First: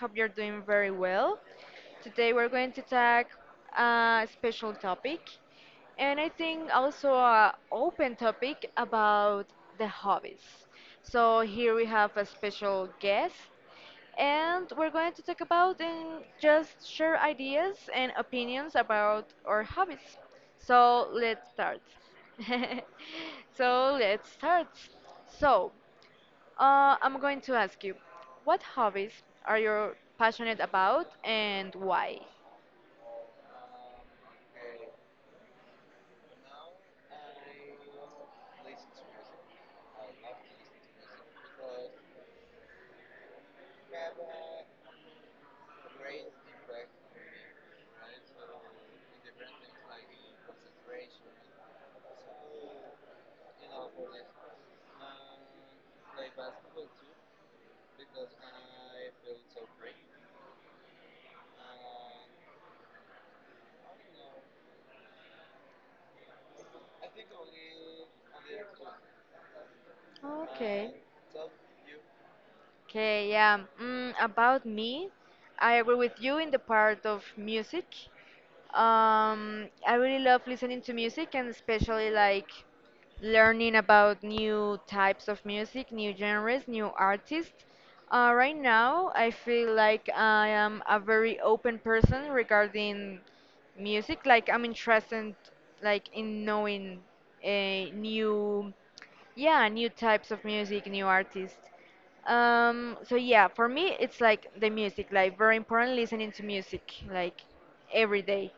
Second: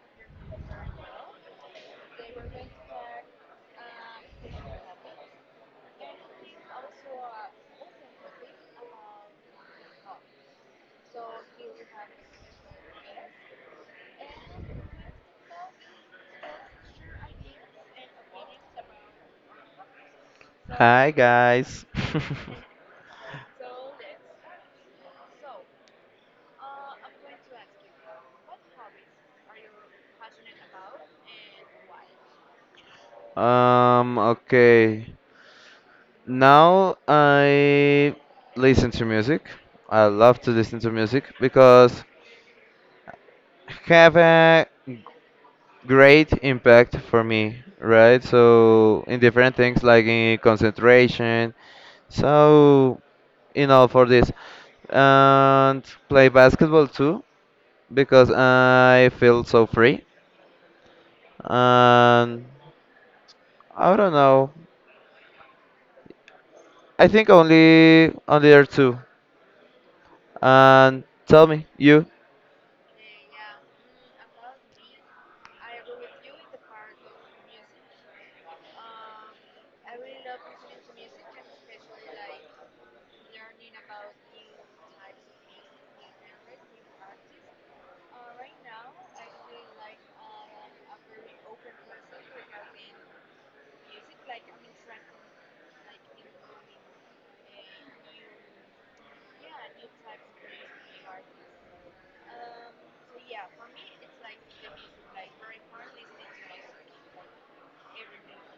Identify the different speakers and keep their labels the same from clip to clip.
Speaker 1: Hope you're doing very well. Today we're going to talk a special topic, and I think also a open topic about the hobbies. So here we have a special guest, and we're going to talk about and just share ideas and opinions about our hobbies. So
Speaker 2: Hi
Speaker 1: let's start.
Speaker 2: guys.
Speaker 1: So let's start. So I'm going to ask you, what hobbies are you passionate about and why?
Speaker 2: Okay. Now I listen to music. I love to listen to music because have a great impact for me, right? So in different things like in concentration. So, you know, for this, and play basketball too because I feel so free, and I don't know, I think only there are two.
Speaker 1: Okay.
Speaker 2: And tell me, you?
Speaker 1: Okay, yeah. About me, I agree with you in the part of music. I really love listening to music and especially like learning about new types of music, new genres, new artists. Right now, I feel like I am a very open person regarding music. Like I'm interested, like in knowing a new, yeah, new types of music, new artists. So yeah, for me it's like the music, like very important listening to music like every day.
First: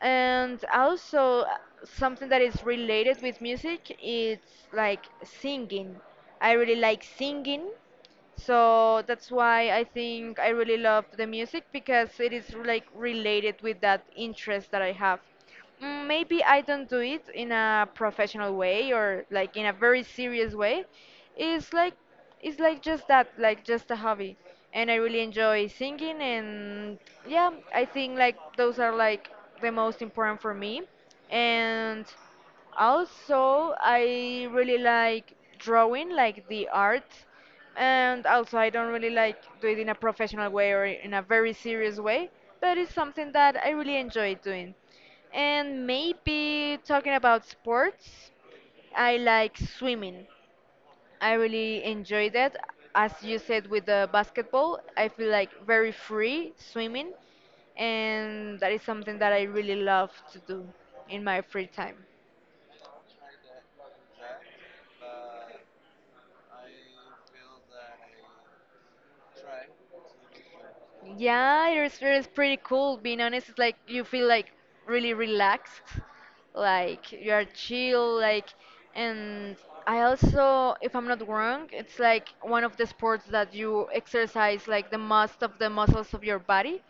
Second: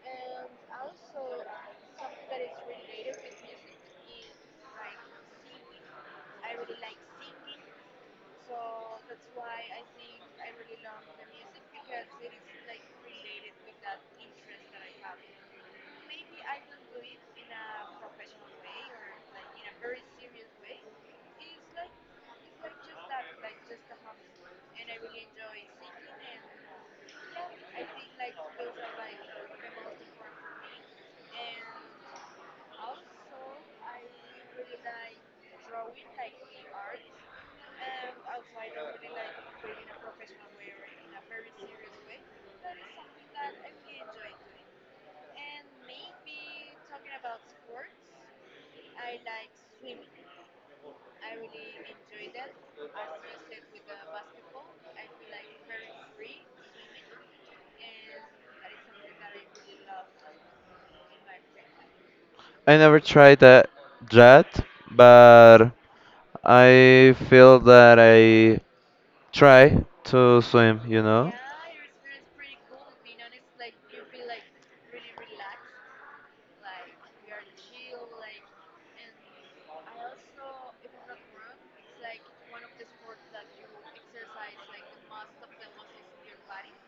Speaker 1: And also something that is related with music it's like singing. I really like singing, so that's why I think I really love the music because it is like related with that interest that I have. Maybe I don't do it in a professional way or like in a very serious way. It's like it's like just that, like just a hobby. And I really enjoy singing, and yeah, I think like those are like the most important for me. And also I really like drawing, like the art, and also I don't really like do it in a professional way or in a very serious way, but it's something that I really enjoy doing. And maybe talking about sports, I like swimming. I really enjoy that. As you said with the basketball, I feel like very free swimming, and that is something that I really love to do in my free time.
Speaker 2: I never tried that yet, but I feel that I try to swim. You know?
Speaker 1: Yeah, it's pretty cool. Being honest, it's like you feel like really relaxed, like you are chill, like. And I also, if I'm not wrong, it's like one of the sports that you exercise like the most of the muscles of your body.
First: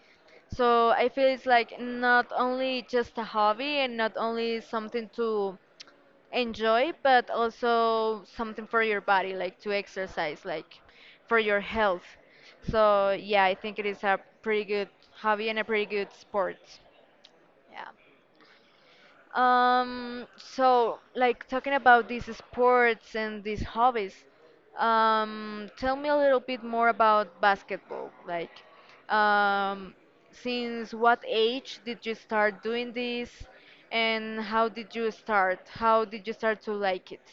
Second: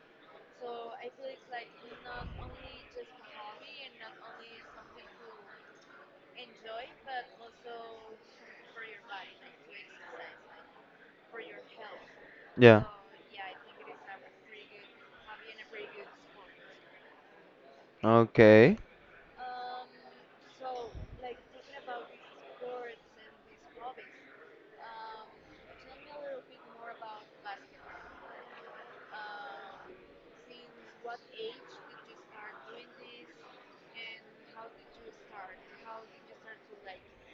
Speaker 1: So I feel it's like not only just a hobby and not only something to enjoy, but also something for your body, like to exercise, like for your health.
Speaker 2: Yeah.
Speaker 1: So yeah, I think it is a pretty good hobby and a pretty good sport. Yeah.
Speaker 2: Okay.
Speaker 1: So, like talking about these sports and these hobbies, tell me a little bit more about basketball. Like, um, since what age did you start doing this, and how did you start? How did you start to like it?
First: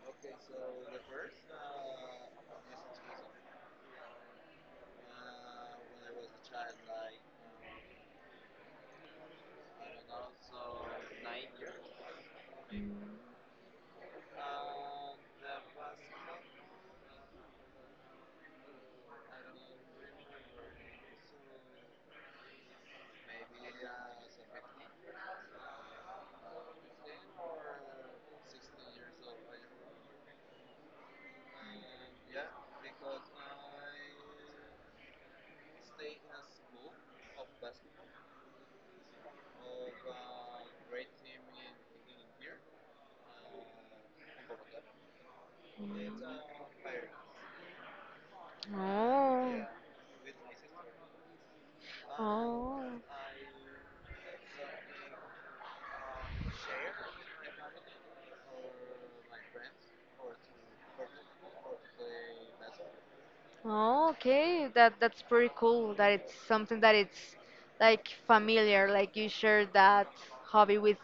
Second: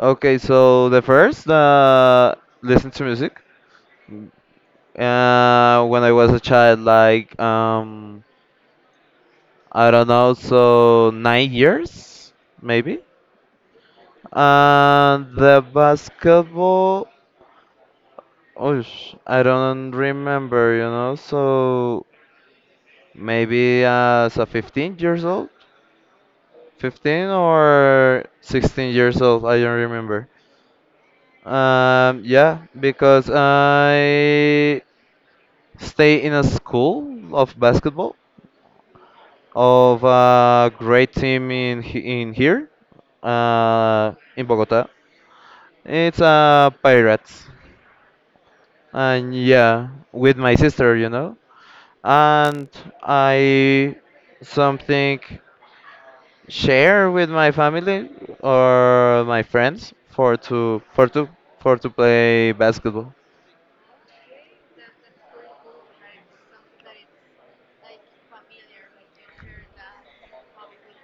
Speaker 2: Okay. So the first, listen to music. When I was a child, like I don't know, so 9 years
Speaker 1: Mm.
Speaker 2: maybe. And the basketball, oh, I don't remember. So maybe as a 15 years old, 15 or 16 years old, I don't remember. Yeah, because I stay in a school of basketball of a great team in in here, in Bogota. It's Pirates, and
Speaker 1: Oh,
Speaker 2: yeah, with my sister, and
Speaker 1: oh,
Speaker 2: I something share with my family or my friends for to play basketball.
Speaker 1: Oh, okay, that's pretty cool that it's something that it's like familiar, like you share that hobby with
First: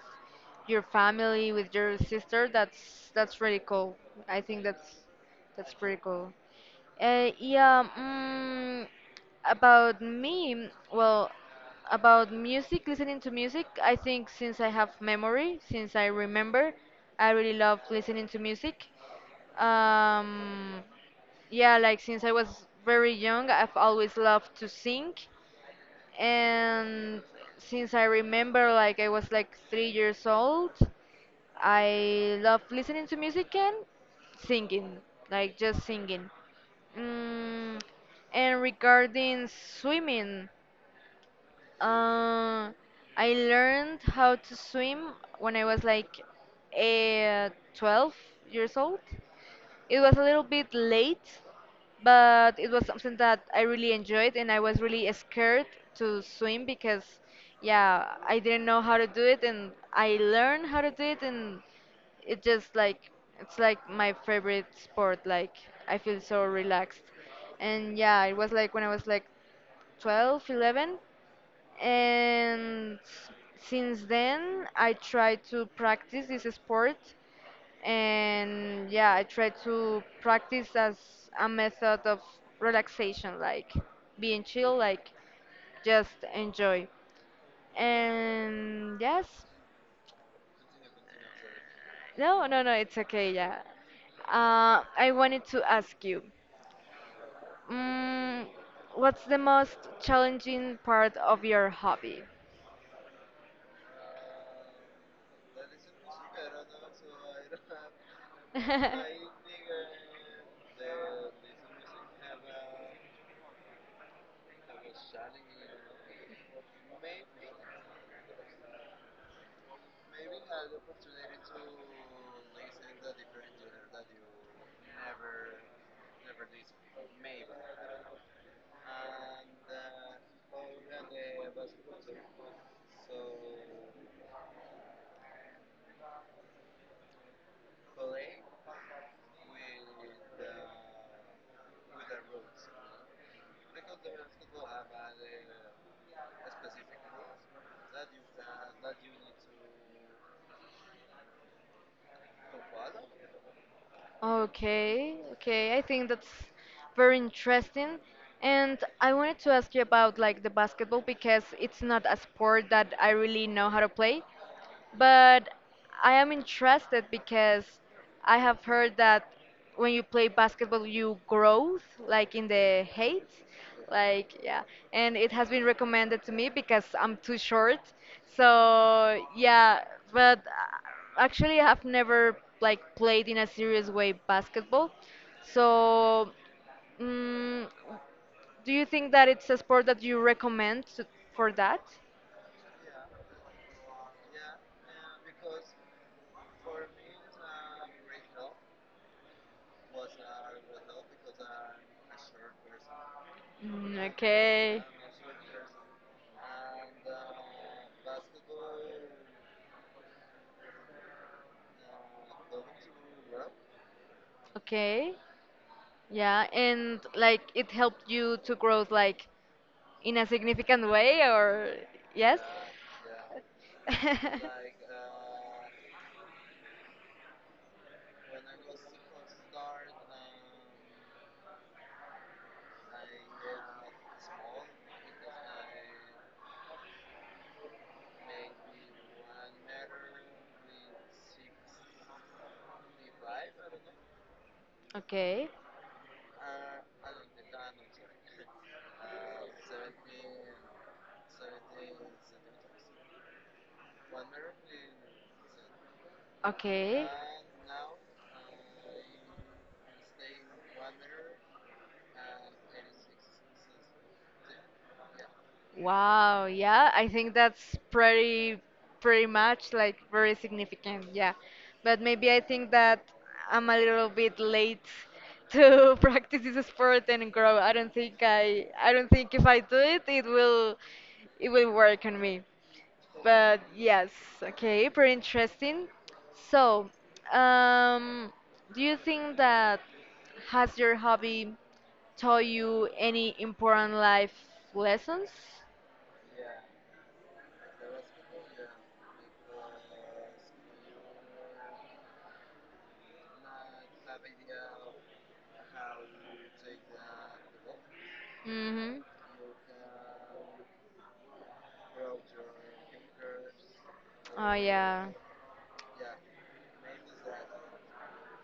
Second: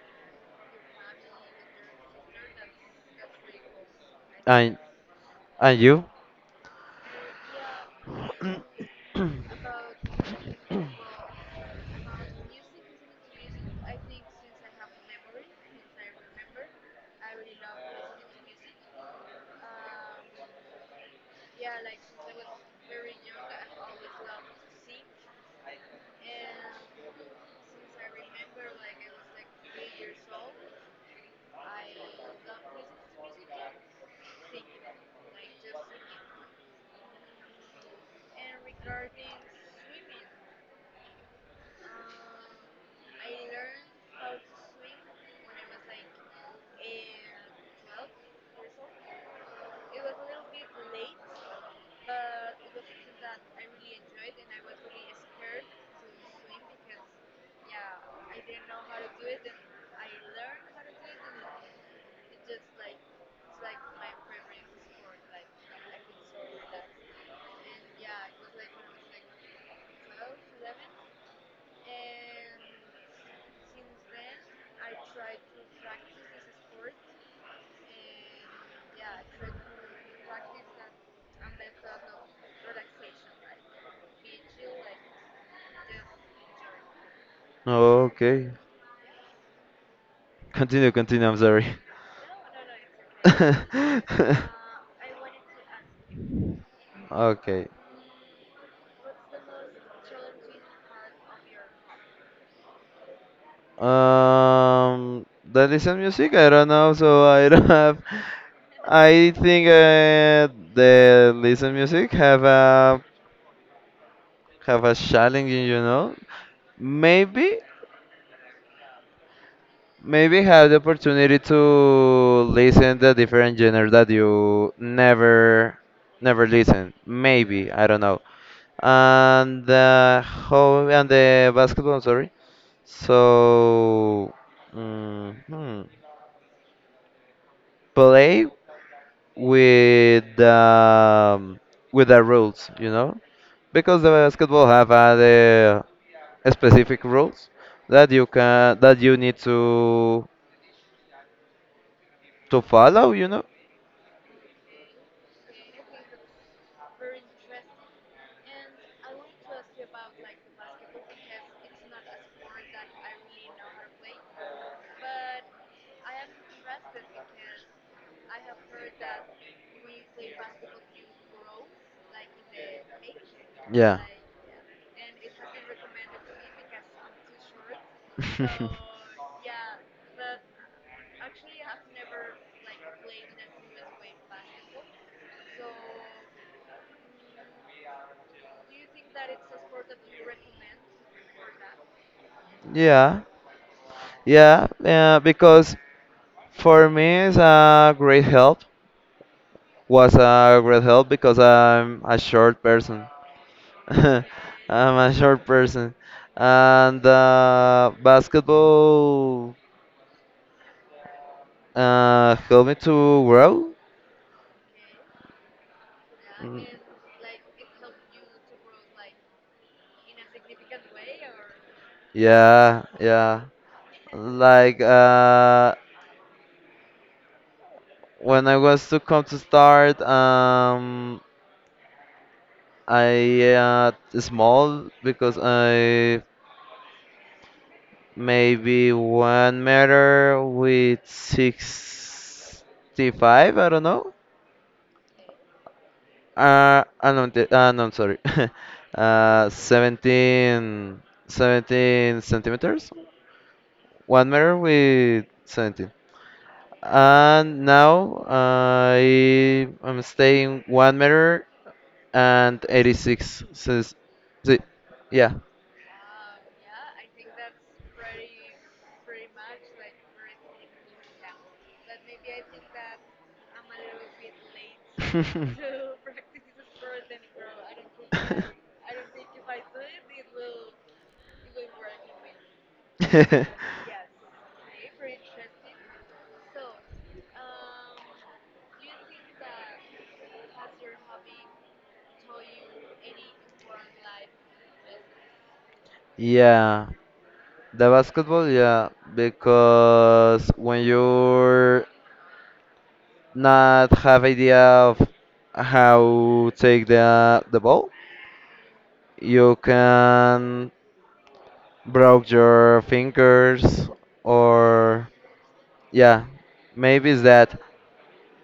Speaker 1: your family, with your sister. That's really cool. I think
Speaker 2: And
Speaker 1: that's
Speaker 2: and
Speaker 1: pretty
Speaker 2: you?
Speaker 1: cool. Uh, yeah, mm, about me, well, about music, listening to music, I think since I have memory, since I remember, I really love listening to music. Um, yeah, like since I was very young, I've always loved to sing. And since I remember, like I was like three years old, I love listening to music and singing, like just singing. Mm, and regarding swimming, uh, I learned how to swim when I was like eh, 12 years old. It was a little bit late, but it was something that I really enjoyed, and I was really scared to swim because, yeah, I didn't know how to do it, and I learned how to do it, and it just like it's like my favorite sport. Like I feel so relaxed, and yeah, it was like when I was like 12, 11, and since then I try to practice this sport, and yeah, I try to practice as a method of relaxation, like being chill, like just enjoy.
Speaker 2: Okay,
Speaker 1: And yes.
Speaker 2: continue, continue. I'm sorry.
Speaker 1: No, no, no, it's okay, yeah. I wanted to ask you,
Speaker 2: Okay.
Speaker 1: mm, what's the most challenging part of your hobby?
Speaker 2: Um, that listen music. I don't know, so I don't have. I think the listen music have a challenge. Maybe maybe have the opportunity to listen the different genre that you never listen. Maybe I don't know. And how and the basketball. Sorry. So. Mhm. Play? With with the rules, because the basketball have the specific rules that you need to follow.
Speaker 1: Okay, okay. I think that's very interesting. And I wanted to ask you about like the basketball because it's not a sport that I really know how to play. But I am interested because I have heard that when you play basketball, you grow like in the height,
Speaker 2: Yeah.
Speaker 1: like yeah. And it has been recommended to me because I'm too short. So yeah, but actually I've never like played in a serious way basketball. So mm, do you think that it's a sport that you recommend to- for that?
Speaker 2: Yeah, yeah, yeah. Because for me it's a great help. Was a great help because I'm a short person.
Speaker 1: Mm,
Speaker 2: I'm
Speaker 1: okay.
Speaker 2: a short person, and basketball helped me to grow.
Speaker 1: Okay. Yeah,
Speaker 2: Mm,
Speaker 1: and like it helped you to grow like in a significant way or yes?
Speaker 2: yeah, yeah. Like uh, When I was to come to start, I small because I maybe 1 meter with 65, I don't know.
Speaker 1: okay.
Speaker 2: No, no, I'm sorry. Seventeen centimeters. 1 meter with 17.
Speaker 1: Okay.
Speaker 2: And now I am staying 1 meter and 86 says, si- yeah.
Speaker 1: Wow, yeah, I think that's pretty much like very significant, yeah. But maybe I think that I'm a little bit late to practice this sport and grow. I don't think if I do it it will work on me. But yes, okay, pretty interesting. So, um, do you think that has your hobby taught you any important life lessons?
Speaker 2: Yeah, the basketball, yeah, because when you're not have idea of how take the ball,
Speaker 1: Mm-hmm.
Speaker 2: you can broke your fingers
Speaker 1: Oh yeah.
Speaker 2: or yeah, maybe it's that.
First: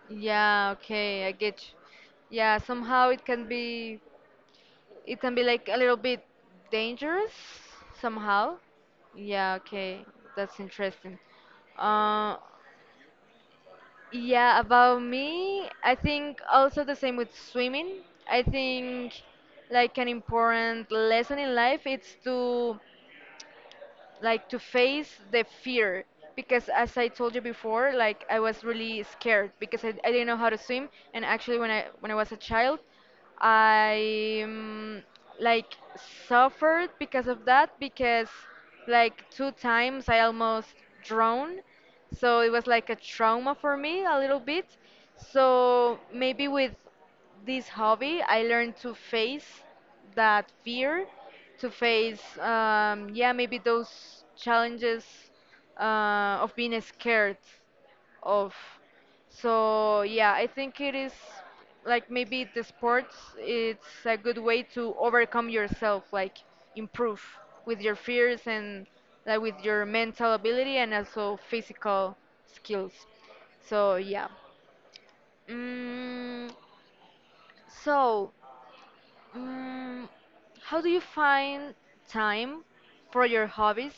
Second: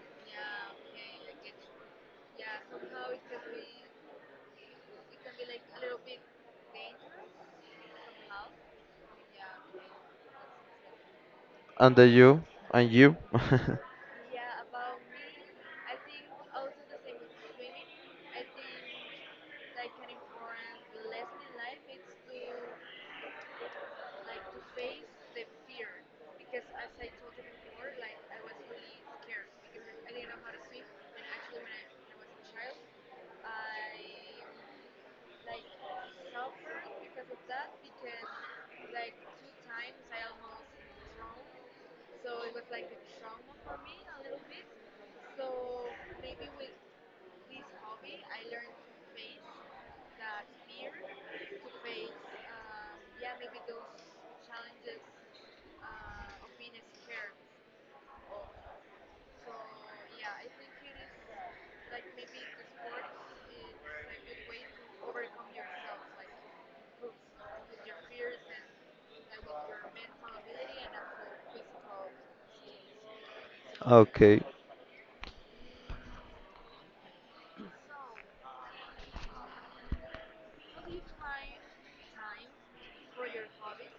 Speaker 1: Yeah, okay, I get you. Yeah, somehow it can be like a little bit dangerous somehow. Yeah, okay. That's interesting.
Speaker 2: And the
Speaker 1: Uh
Speaker 2: you and you.
Speaker 1: yeah, about me, I think also the same with swimming. I think like an important lesson in life it's to like to face the fear because as I told you before, like I was really scared because I didn't know how to swim, and actually when I was a child, I like suffered because of that because like two times I almost drowned. So it was like a trauma for me a little bit. So maybe with this hobby, I learned to face that fear, to face, yeah, maybe those challenges of being scared of. So, yeah, I think it is like maybe the sports, it's a good way to overcome yourself, like improve with your fears and like with your mental ability and also physical skills. So, yeah.
Speaker 2: Okay.
Speaker 1: Mm, so, Mm, how do you find time for your hobbies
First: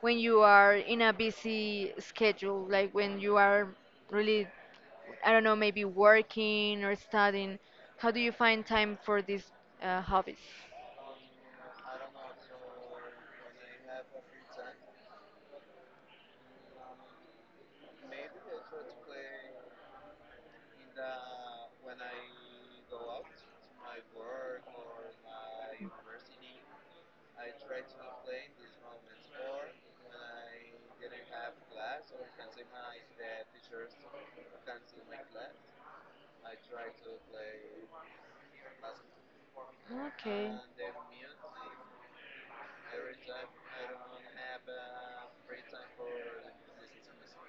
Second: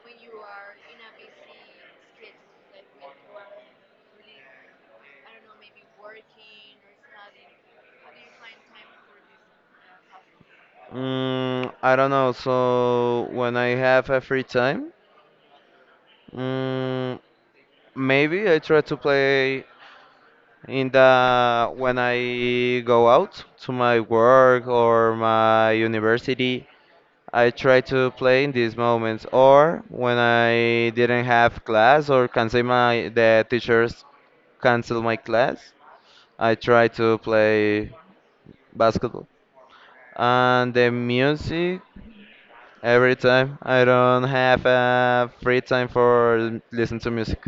Speaker 1: when you are in a busy schedule? Like when you are really, I don't know, maybe working or studying. How do you find time for these hobbies?
Speaker 2: I don't know. So when I have a free time, mm, maybe I try to play in the when I go out to my work or my university. I try to play in these moments, or when I didn't have class or cancel my the teachers cancel my class. I try to play basketball.
Speaker 1: Okay.
Speaker 2: And the music, every time. I don't have free time for listen to music.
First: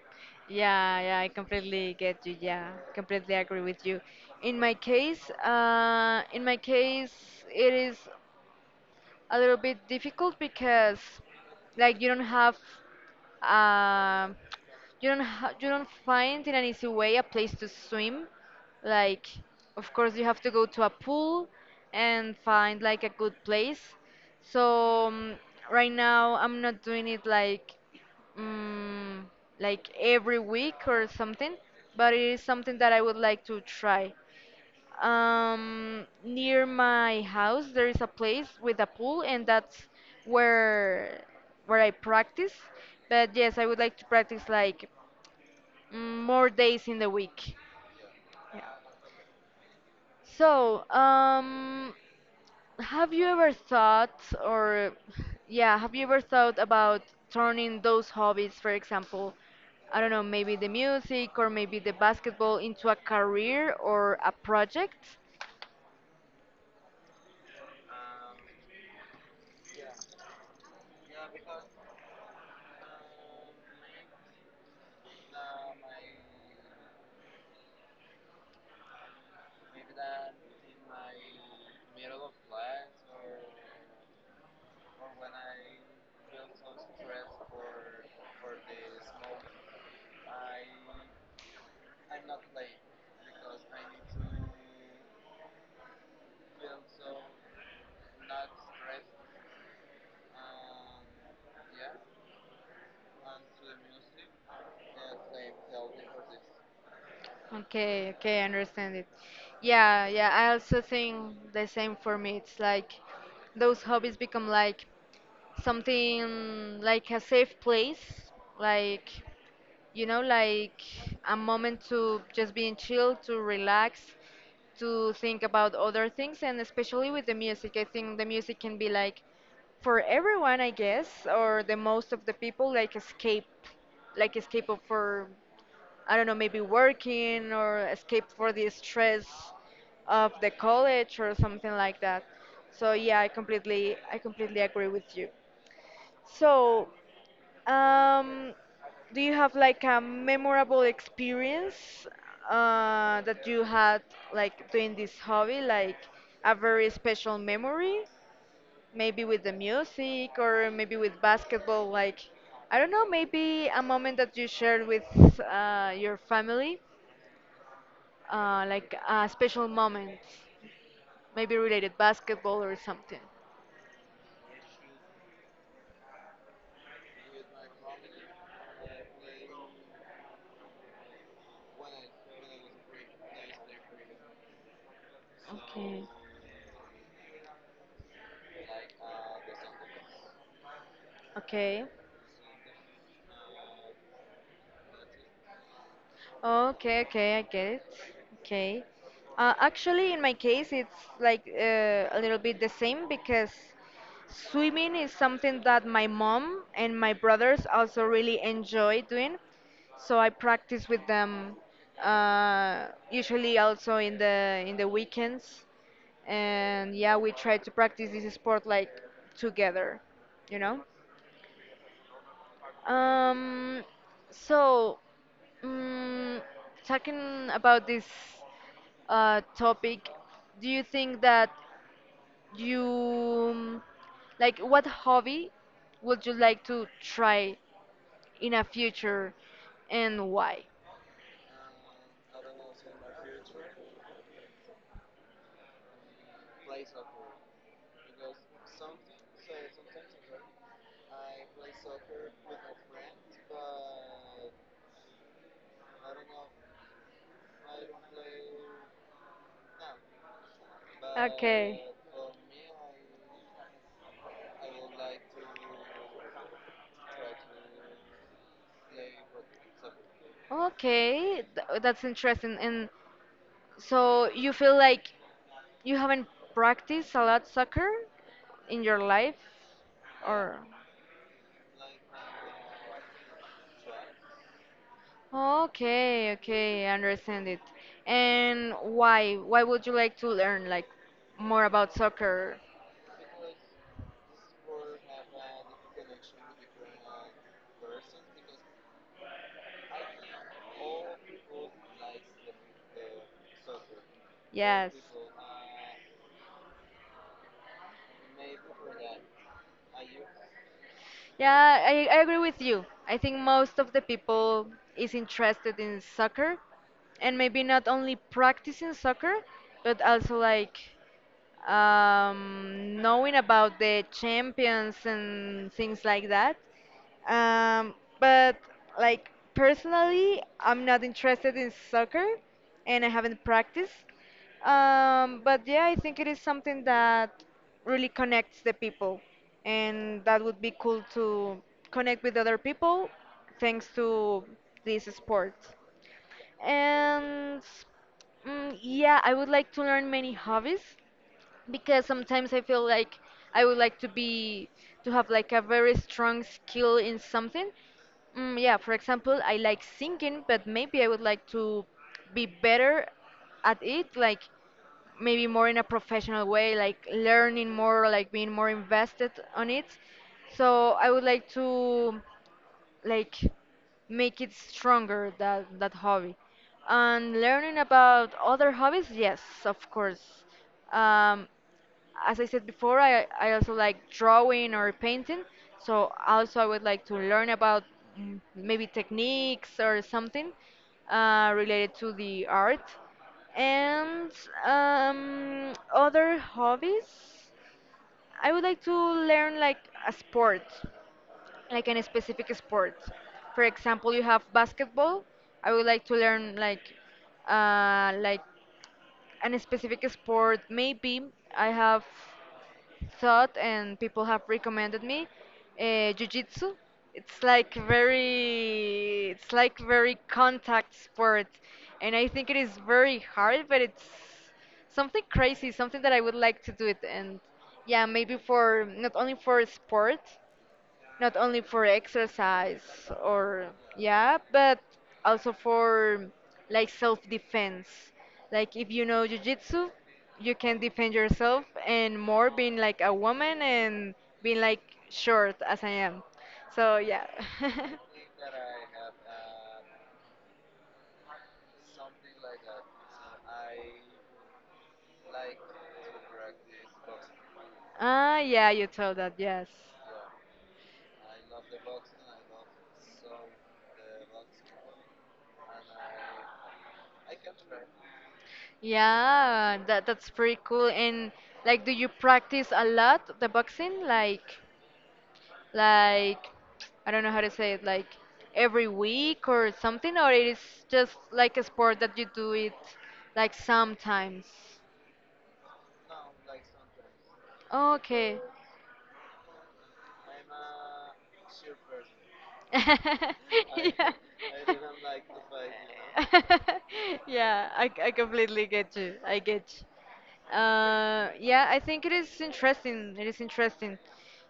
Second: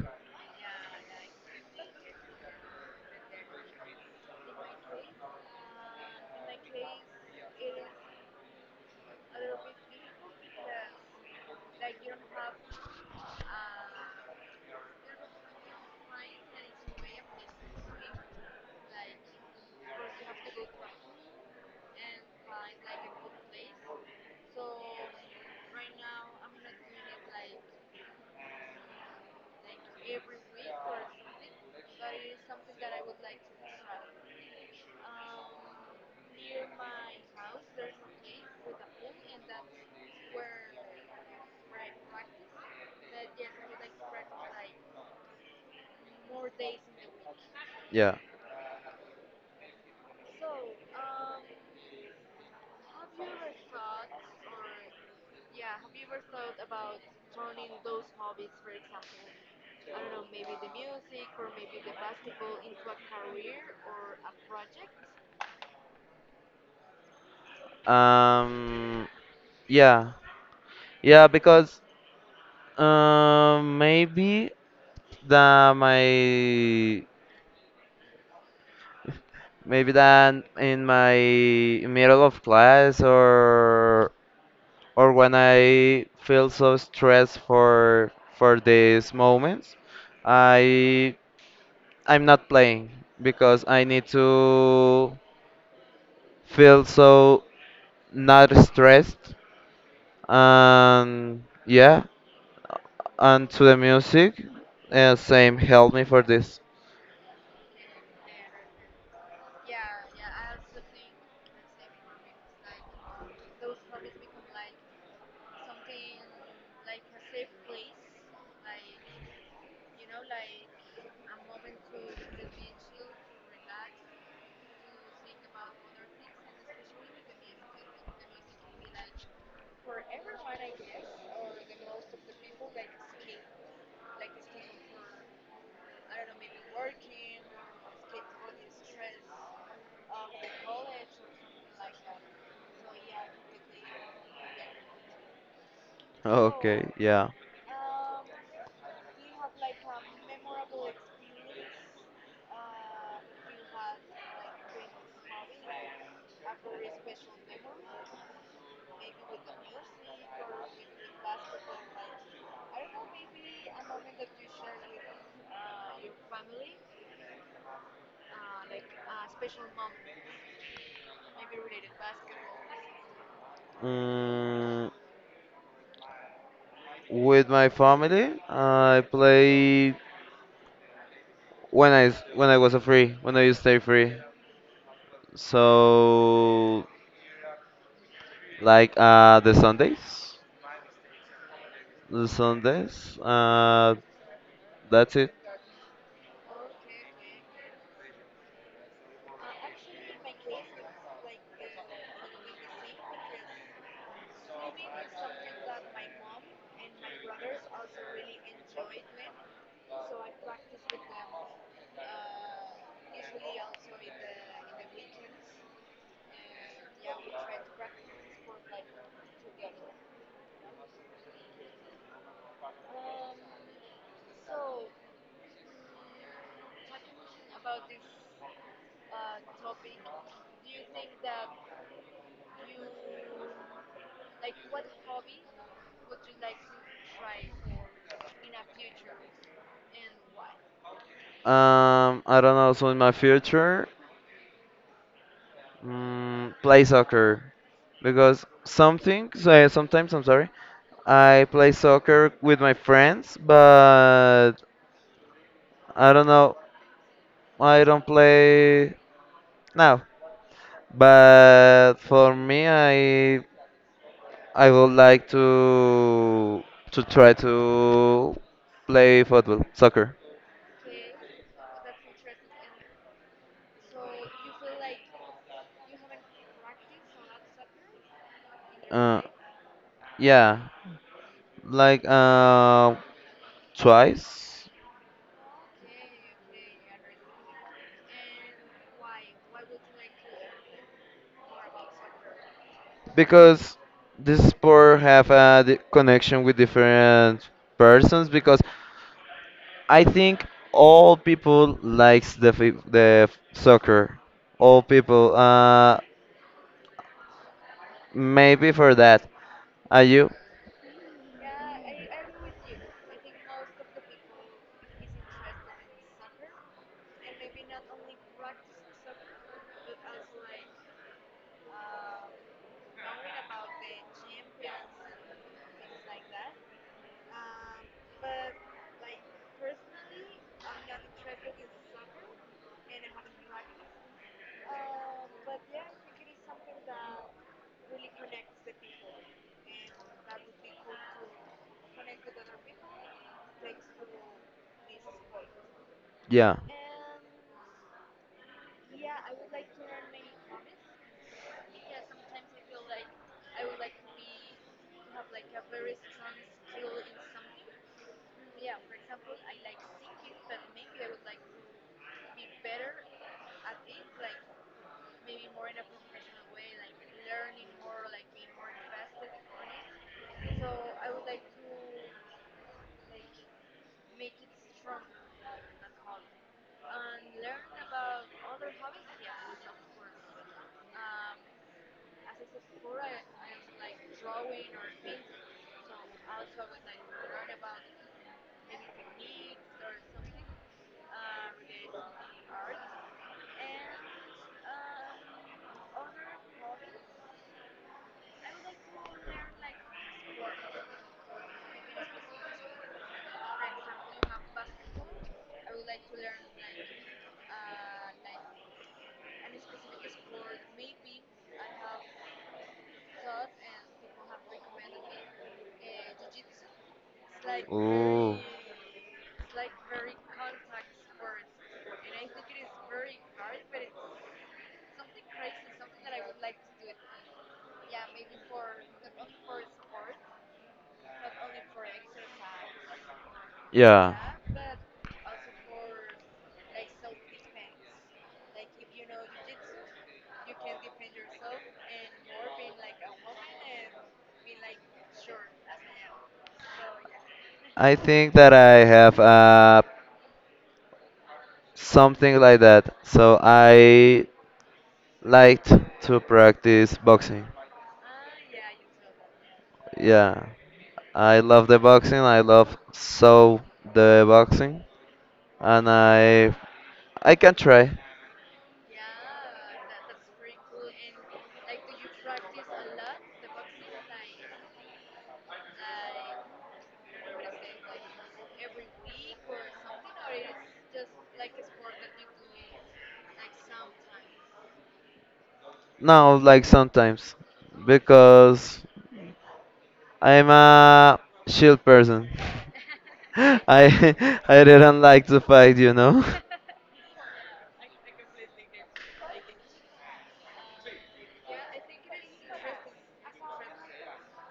Speaker 1: Yeah, yeah, I completely get you. Yeah, completely agree with you. In my case, it is a little bit difficult because like you don't have um you don't ha- you don't find in an easy way a place to swim, like of course you have to go to a pool and find like a good place, so right now I'm not doing it like mm, like every week or something, but it is something that I would like to try. Near my house there is a place with a pool, and that's where where I practice. But yes, I would like to practice like more days in the week.
Speaker 2: Yeah.
Speaker 1: Yeah. So, have you ever thought, or yeah, have you ever thought about turning those hobbies, for example, I don't know, maybe the music or maybe the basketball, into a career or a project?
Speaker 2: Um. Yeah. Yeah. Because um. Maybe that my maybe that in my middle of class or when I feel so stressed for these moments, I I'm not playing because I need to feel so not stressed, and yeah, and to the music same help me for this.
Speaker 1: Okay, okay, I understand it. Yeah, yeah, I also think the same for me. It's like those hobbies become like something like a safe place, like you know, like a moment to just being chill, to relax, to think about other things, and especially with the music. I think the music can be like for everyone, I guess, or the most of the people, like escape of for. I don't know, maybe working or escape for the stress of the college or something like that. So yeah, I completely agree with you.
Speaker 2: Okay,
Speaker 1: So,
Speaker 2: yeah.
Speaker 1: um, do you have like a memorable experience that you had like doing this hobby, like a very special memory, maybe with the music or maybe with basketball, like I don't know, maybe a moment that you shared with your family? Like a special moment, maybe related basketball or something.
Speaker 2: Mm, with my family i play when when I was a free when I used to stay free,
Speaker 1: Okay.
Speaker 2: so like the sundays
Speaker 1: Okay.
Speaker 2: the sundays that's it.
Speaker 1: Okay, okay, I get it. Okay. Actually, in my case, it's like a little bit the same because swimming is something that my mom and my brothers also really enjoy doing. So I practice with them usually also in the weekends, and yeah, we try to practice this sport like together, you know. Um, so. Mm, talking about this topic, do you think that you like what hobby would you like to try in a future and why?
Speaker 2: I don't know, so in my future, play soccer because something, so yeah, sometimes I'm sorry, I play soccer with my friends, but I don't know, I don't play now, but for me I would like to try to play football soccer.
Speaker 1: Okay, th- that's interesting. And so you feel like you haven't practiced a lot soccer in your
Speaker 2: uh
Speaker 1: life or?
Speaker 2: yeah, like twice.
Speaker 1: Okay, okay, I understand it. And why would you like to learn like more about soccer?
Speaker 2: Because this sport have a connection with different persons because I think all people likes the fi- the f- soccer. All
Speaker 1: Yes.
Speaker 2: people maybe for that. Are you?
Speaker 1: Yeah, I agree with you. I think most of the people is interested in soccer and maybe not only practicing soccer, but also like knowing about the champions and things like that. Um, but like personally, I'm not interested in soccer, and I haven't practiced. But yeah, I think it is something that really connects the people, and that would be cool to connect with other people thanks to this sport.
Speaker 2: Yeah.
Speaker 1: And yeah, I would like to learn many hobbies because sometimes I feel like I would like to have like a very strong skill in something. Yeah, for example, I like singing, but maybe I would like to be better at it, like maybe more in a professional way, like learning more, like being more invested on it. So I would like to like make it stronger that hobby and learning about other hobbies, yes of course, um, as I said before I also like drawing or painting, so also I would like to learn about maybe techniques or something related to the art, and other hobbies I would like to learn like a sport, like in a specific sport. For example, you have basketball. I would like to learn like uh, like an specific sport. Maybe I have thought and people have recommended me jiu-jitsu.
Speaker 2: Ooh.
Speaker 1: It's like very contact sport, and I think it is very hard, but it's something crazy, something that I would like to do it. And yeah, maybe for not only for sport, not only for exercise or
Speaker 2: Yeah.
Speaker 1: yeah, but also for like self defense, like if you know jujitsu, you can defend yourself, and more being like a woman and being like short as I am, so yeah.
Speaker 2: I think that I have something like that. So I liked to practice boxing.
Speaker 1: Ah yeah, you told that, yes.
Speaker 2: Yeah. I love the boxing. I love so the boxing. And I can try.
Speaker 1: Yeah, that's pretty cool. And like, do you practice a lot the boxing, like, I don't know how to say it, like every week or something, or it is just like a sport that you do it like sometimes.
Speaker 2: No, like sometimes,
Speaker 1: Okay.
Speaker 2: because I'm a shield person.
Speaker 1: Yeah.
Speaker 2: I I didn't like to fight.
Speaker 1: Yeah, I completely get you. I get you. Yeah, I think it is interesting. It is interesting.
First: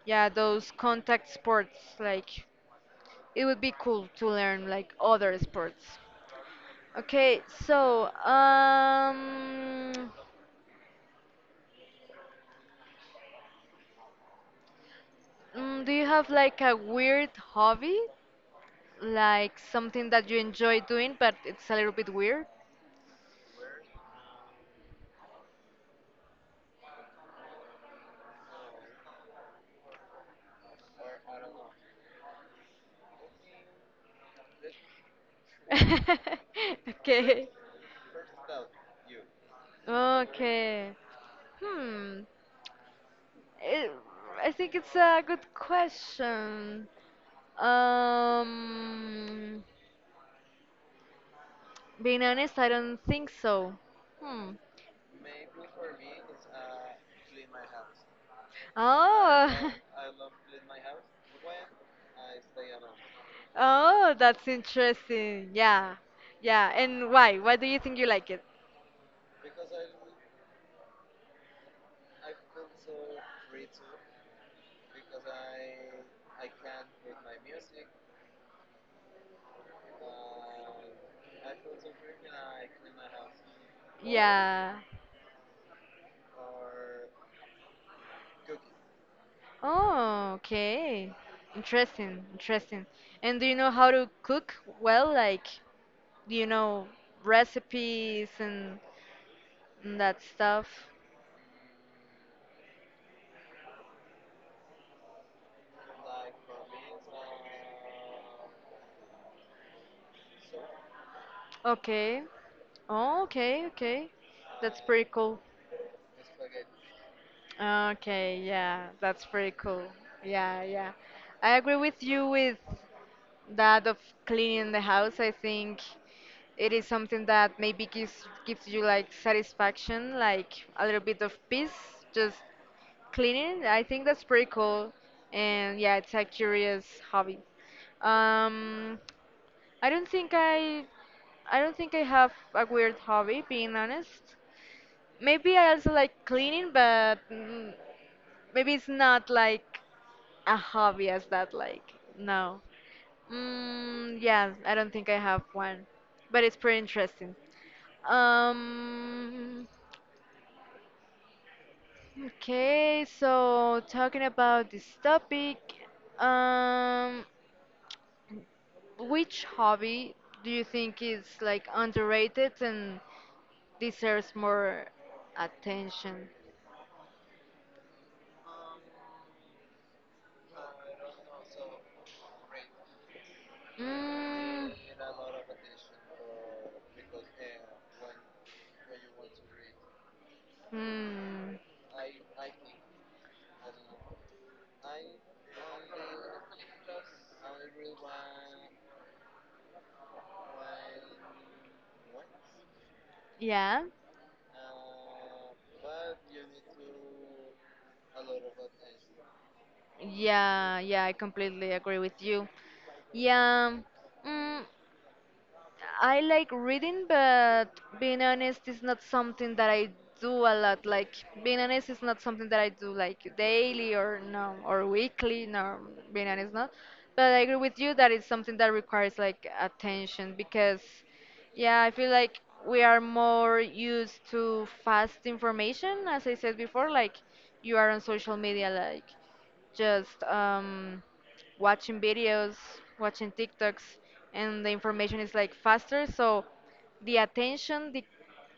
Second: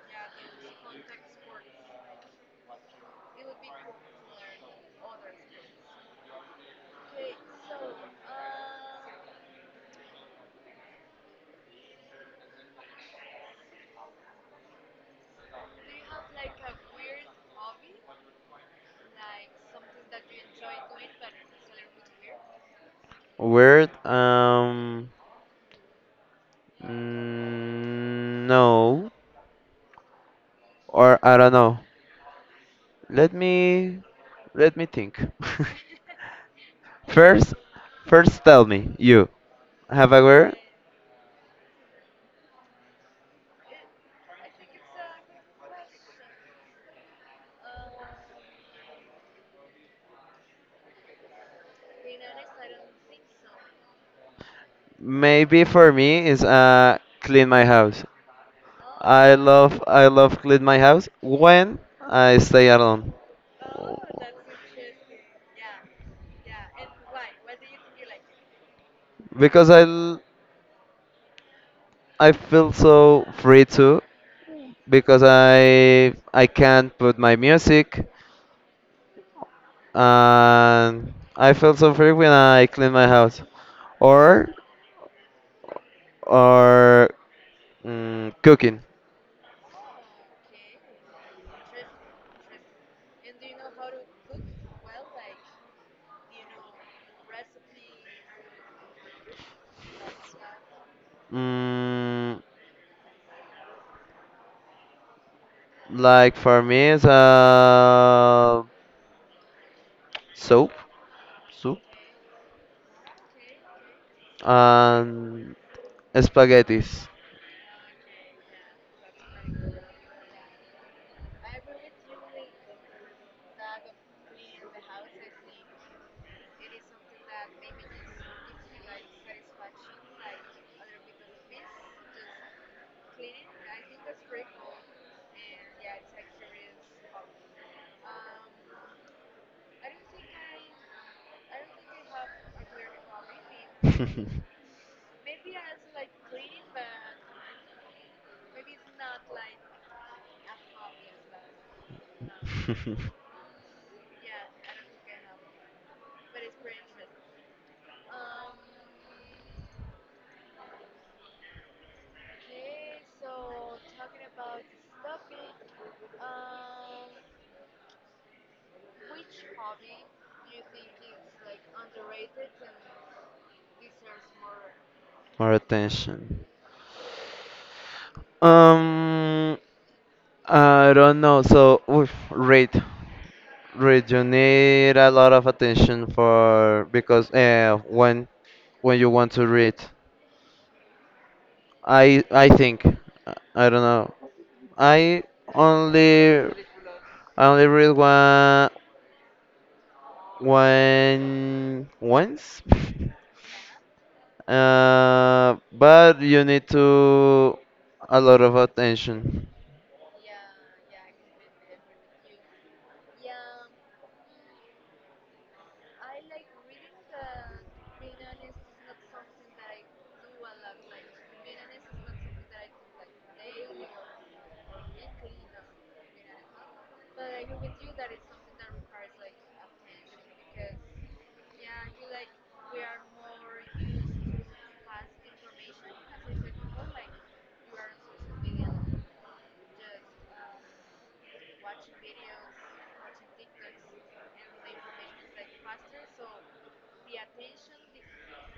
Speaker 1: Yeah, those contact sports, like, it would be cool to learn like other sports. Okay, so do you have like a weird hobby, like something that you enjoy doing, but it's a little bit weird?
Speaker 2: Weird. No, or I don't know. Let me let me think.
Speaker 1: Okay,
Speaker 2: first, first, tell me you have a word.
Speaker 1: okay. Hmm. It, I think it's a good question. Um, Being honest, I don't think so. Hmm.
Speaker 2: Maybe for me is clean my house. I
Speaker 1: Oh.
Speaker 2: love I love clean my house when I stay alone.
Speaker 1: Oh, that's interesting. Yeah. Yeah. And why? Why do you think you like it?
Speaker 2: Because I feel so free too because I can put my music and I feel so free when I clean my house or
Speaker 1: Yeah.
Speaker 2: or cooking.
Speaker 1: Oh, okay. Interesting. Interesting. And do you know how to cook well? Like, do you know recipes and that stuff?
Speaker 2: Mm, Like for me, it's soup, soup,
Speaker 1: Okay. Oh, okay. Okay. That's pretty cool.
Speaker 2: and spaghettis.
Speaker 1: Okay, yeah, that's pretty cool. Yeah, yeah. I agree with you with that of cleaning the house. I think it is something that maybe gives you like satisfaction, like a little bit of peace, just cleaning. I think that's pretty cool. And yeah, it's a curious hobby. Um, I don't think I don't think I have a weird hobby, being
Speaker 2: maybe
Speaker 1: honest. Maybe I also like cleaning, but maybe it's not like a hobby as that, like, no. Yeah, I don't think I have one, but it's pretty interesting. Um, okay, so talking about this topic, um, which hobby do you think is like underrated and deserves more
Speaker 2: More
Speaker 1: attention?
Speaker 2: attention. Um, I don't know. So, oof, rate. You
Speaker 1: Mm.
Speaker 2: need a lot of attention for because when you want to read,
Speaker 1: Hmm.
Speaker 2: I think I don't know. I only I only read one once.
Speaker 1: Yeah.
Speaker 2: But you need to a lot of attention.
Speaker 1: Yeah. Yeah, I completely agree with you. Yeah. Mm, I like reading, but being honest is not something that I do a lot. Like being honest is not something that I do like daily or no or weekly. No, being honest not. But I agree with you that it's something that requires like attention because, yeah, I feel like we are more used to fast information, as I said before. Like you are on social media, like just watching videos, watching TikToks, and the information is like faster. So the attention,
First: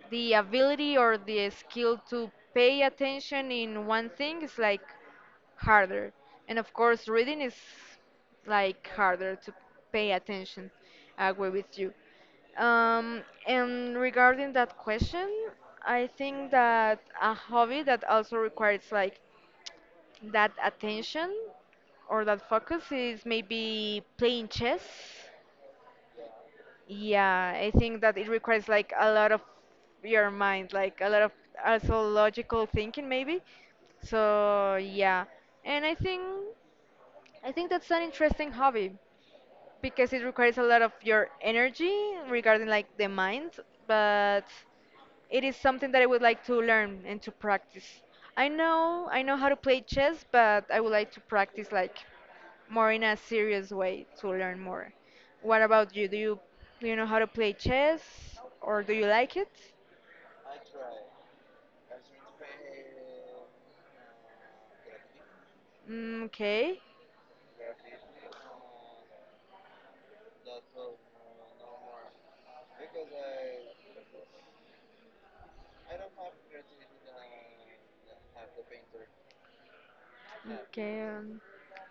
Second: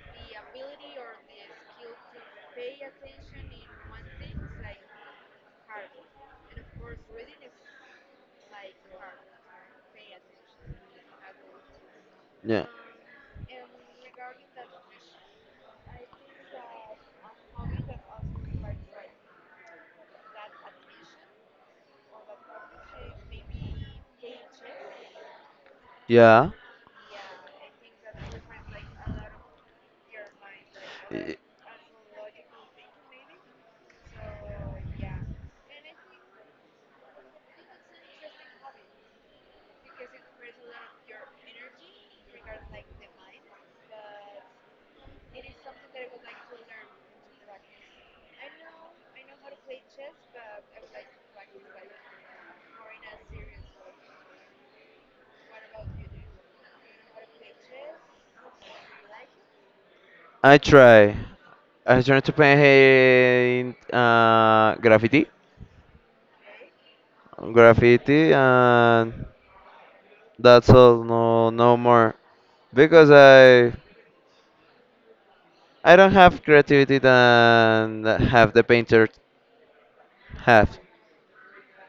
Speaker 1: the ability or the skill to pay attention in one thing is like harder. And of course, reading is like harder to pay attention. I agree with you.
Speaker 2: Yeah.
Speaker 1: Um, and regarding that question, I think that a hobby that also requires like that attention or that focus is maybe playing chess.
Speaker 2: Yeah.
Speaker 1: Yeah, I think that it requires like a lot of your mind, like a lot of
Speaker 2: Y-
Speaker 1: also logical thinking maybe. So yeah, and I think that's an interesting hobby because it requires a lot of your energy regarding like the mind, but it is something that I would like to learn and to practice. I know how to play chess, but I would like to practice like more in a serious way to learn more. What about you? Do you know how to play chess or do you like it?
Speaker 2: I try. I tried to paint graffiti.
Speaker 1: Okay.
Speaker 2: Graffiti, and that's all. No, no more. Because I don't have creativity than have the painter have.
Speaker 1: Okay.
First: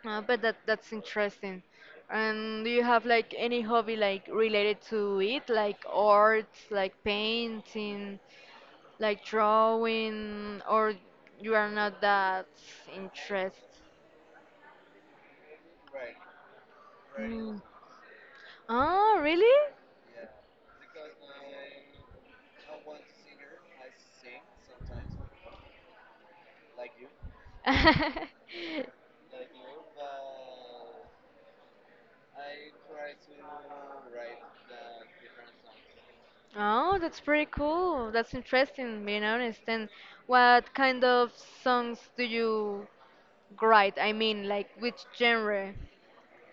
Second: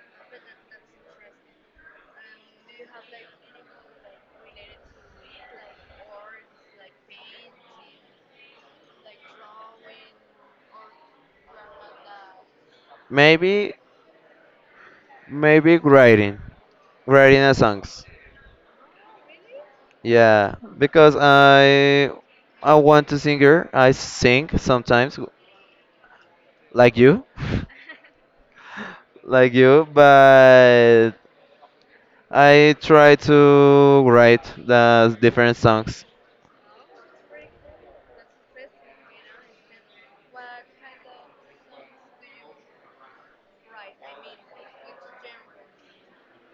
Speaker 1: But that's interesting. And do you have like any hobby like related to it, like arts, like painting, like drawing, or you are not that interested?
Speaker 2: Maybe maybe writing a
Speaker 1: Mm.
Speaker 2: songs.
Speaker 1: Oh, really?
Speaker 2: Yeah, because I want to singer. I sing sometimes, like you, like you. But I try to write the different songs.
Speaker 1: Oh, that's pretty cool. That's interesting, being honest. And what kind of songs do you write? I mean, like which genre?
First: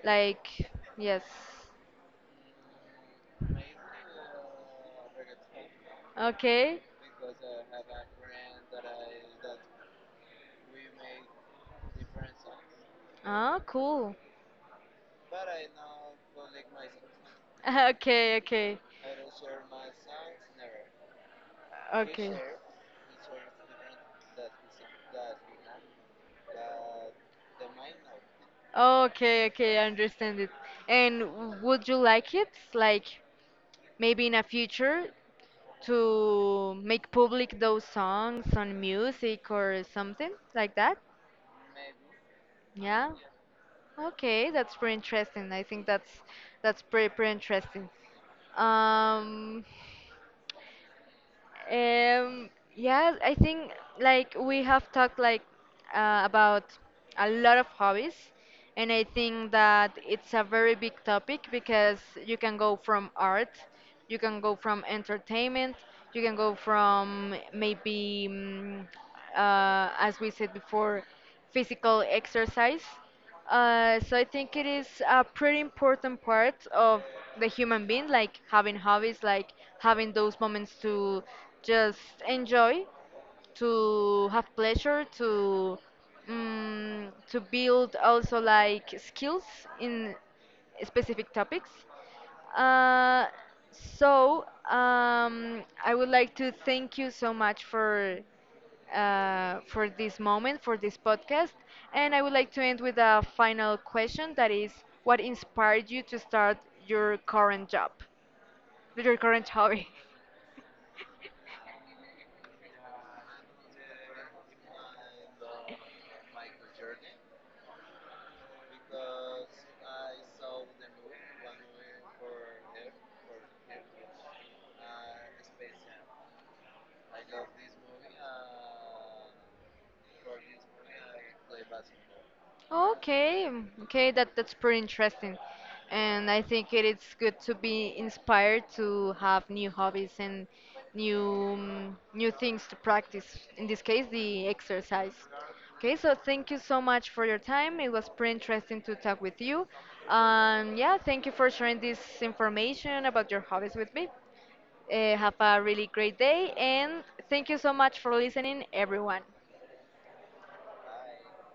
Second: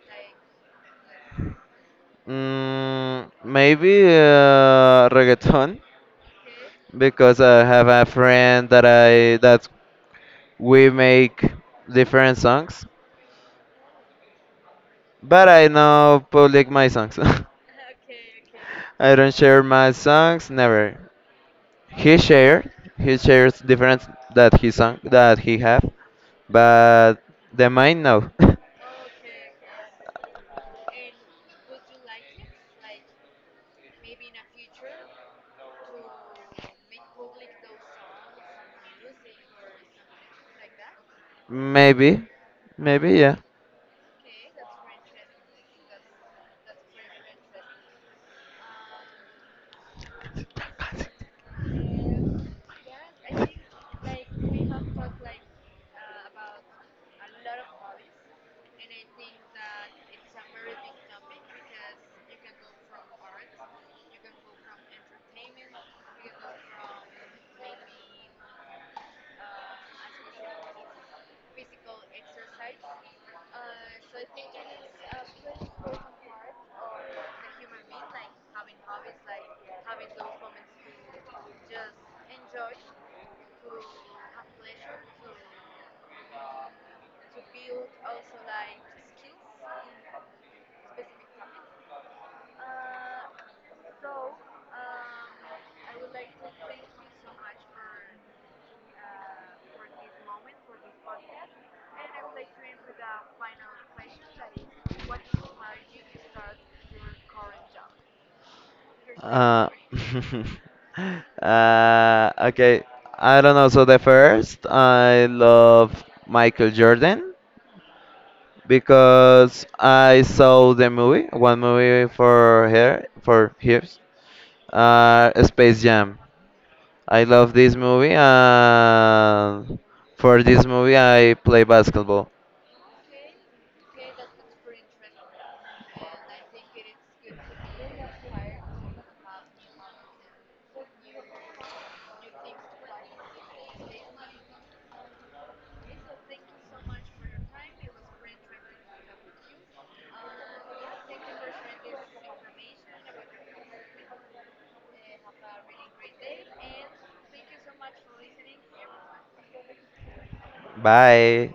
Speaker 1: Like, yes.
Speaker 2: Maybe reggaeton.
Speaker 1: Okay.
Speaker 2: Because I have a friend that I that we make different songs,
Speaker 1: Ah, cool.
Speaker 2: but I know public my songs.
Speaker 1: Okay, okay.
Speaker 2: I don't share my songs never. He
Speaker 1: Okay.
Speaker 2: shared he shares different that he song that he have, but the mine no.
Speaker 1: Okay, okay, I understand it. And w- would you like it, like maybe in a future, to make public those songs on music or something like that?
Speaker 2: maybe, maybe,
Speaker 1: Yeah.
Speaker 2: yeah.
Speaker 1: Okay, that's pretty interesting. I think that's pretty pretty interesting. Um, Um, yeah, I think like we have talked like about a lot of hobbies, and I think that it's a very big topic because you can go from art, you can go from entertainment, you can go from maybe as we said before, physical exercise. So I think it is a pretty important part of the human being, like having hobbies, like having those moments to just enjoy, to have pleasure, to build also like skills in specific topics. Uh, I would like to thank you so much for this moment, for this podcast, and I would like to end with a final question that is, what inspired you to start your current job, your current
Speaker 2: Uh,
Speaker 1: hobby?
Speaker 2: okay, I don't know. So the first, I love Michael Jordan. Because I saw the movie, one movie for hers, Space Jam. I love this movie, and for this movie, I play basketball.
Speaker 1: Okay, okay, that's pretty interesting. And I think it is good to be inspired to have new hobbies and new new things to practice. In this case, the exercise. Okay, so thank you so much for your time. It was pretty interesting to talk with you. Yeah, thank you for sharing this information about your hobbies with me. Have a really great day, and thank you so much for listening, everyone.
Speaker 2: Bye.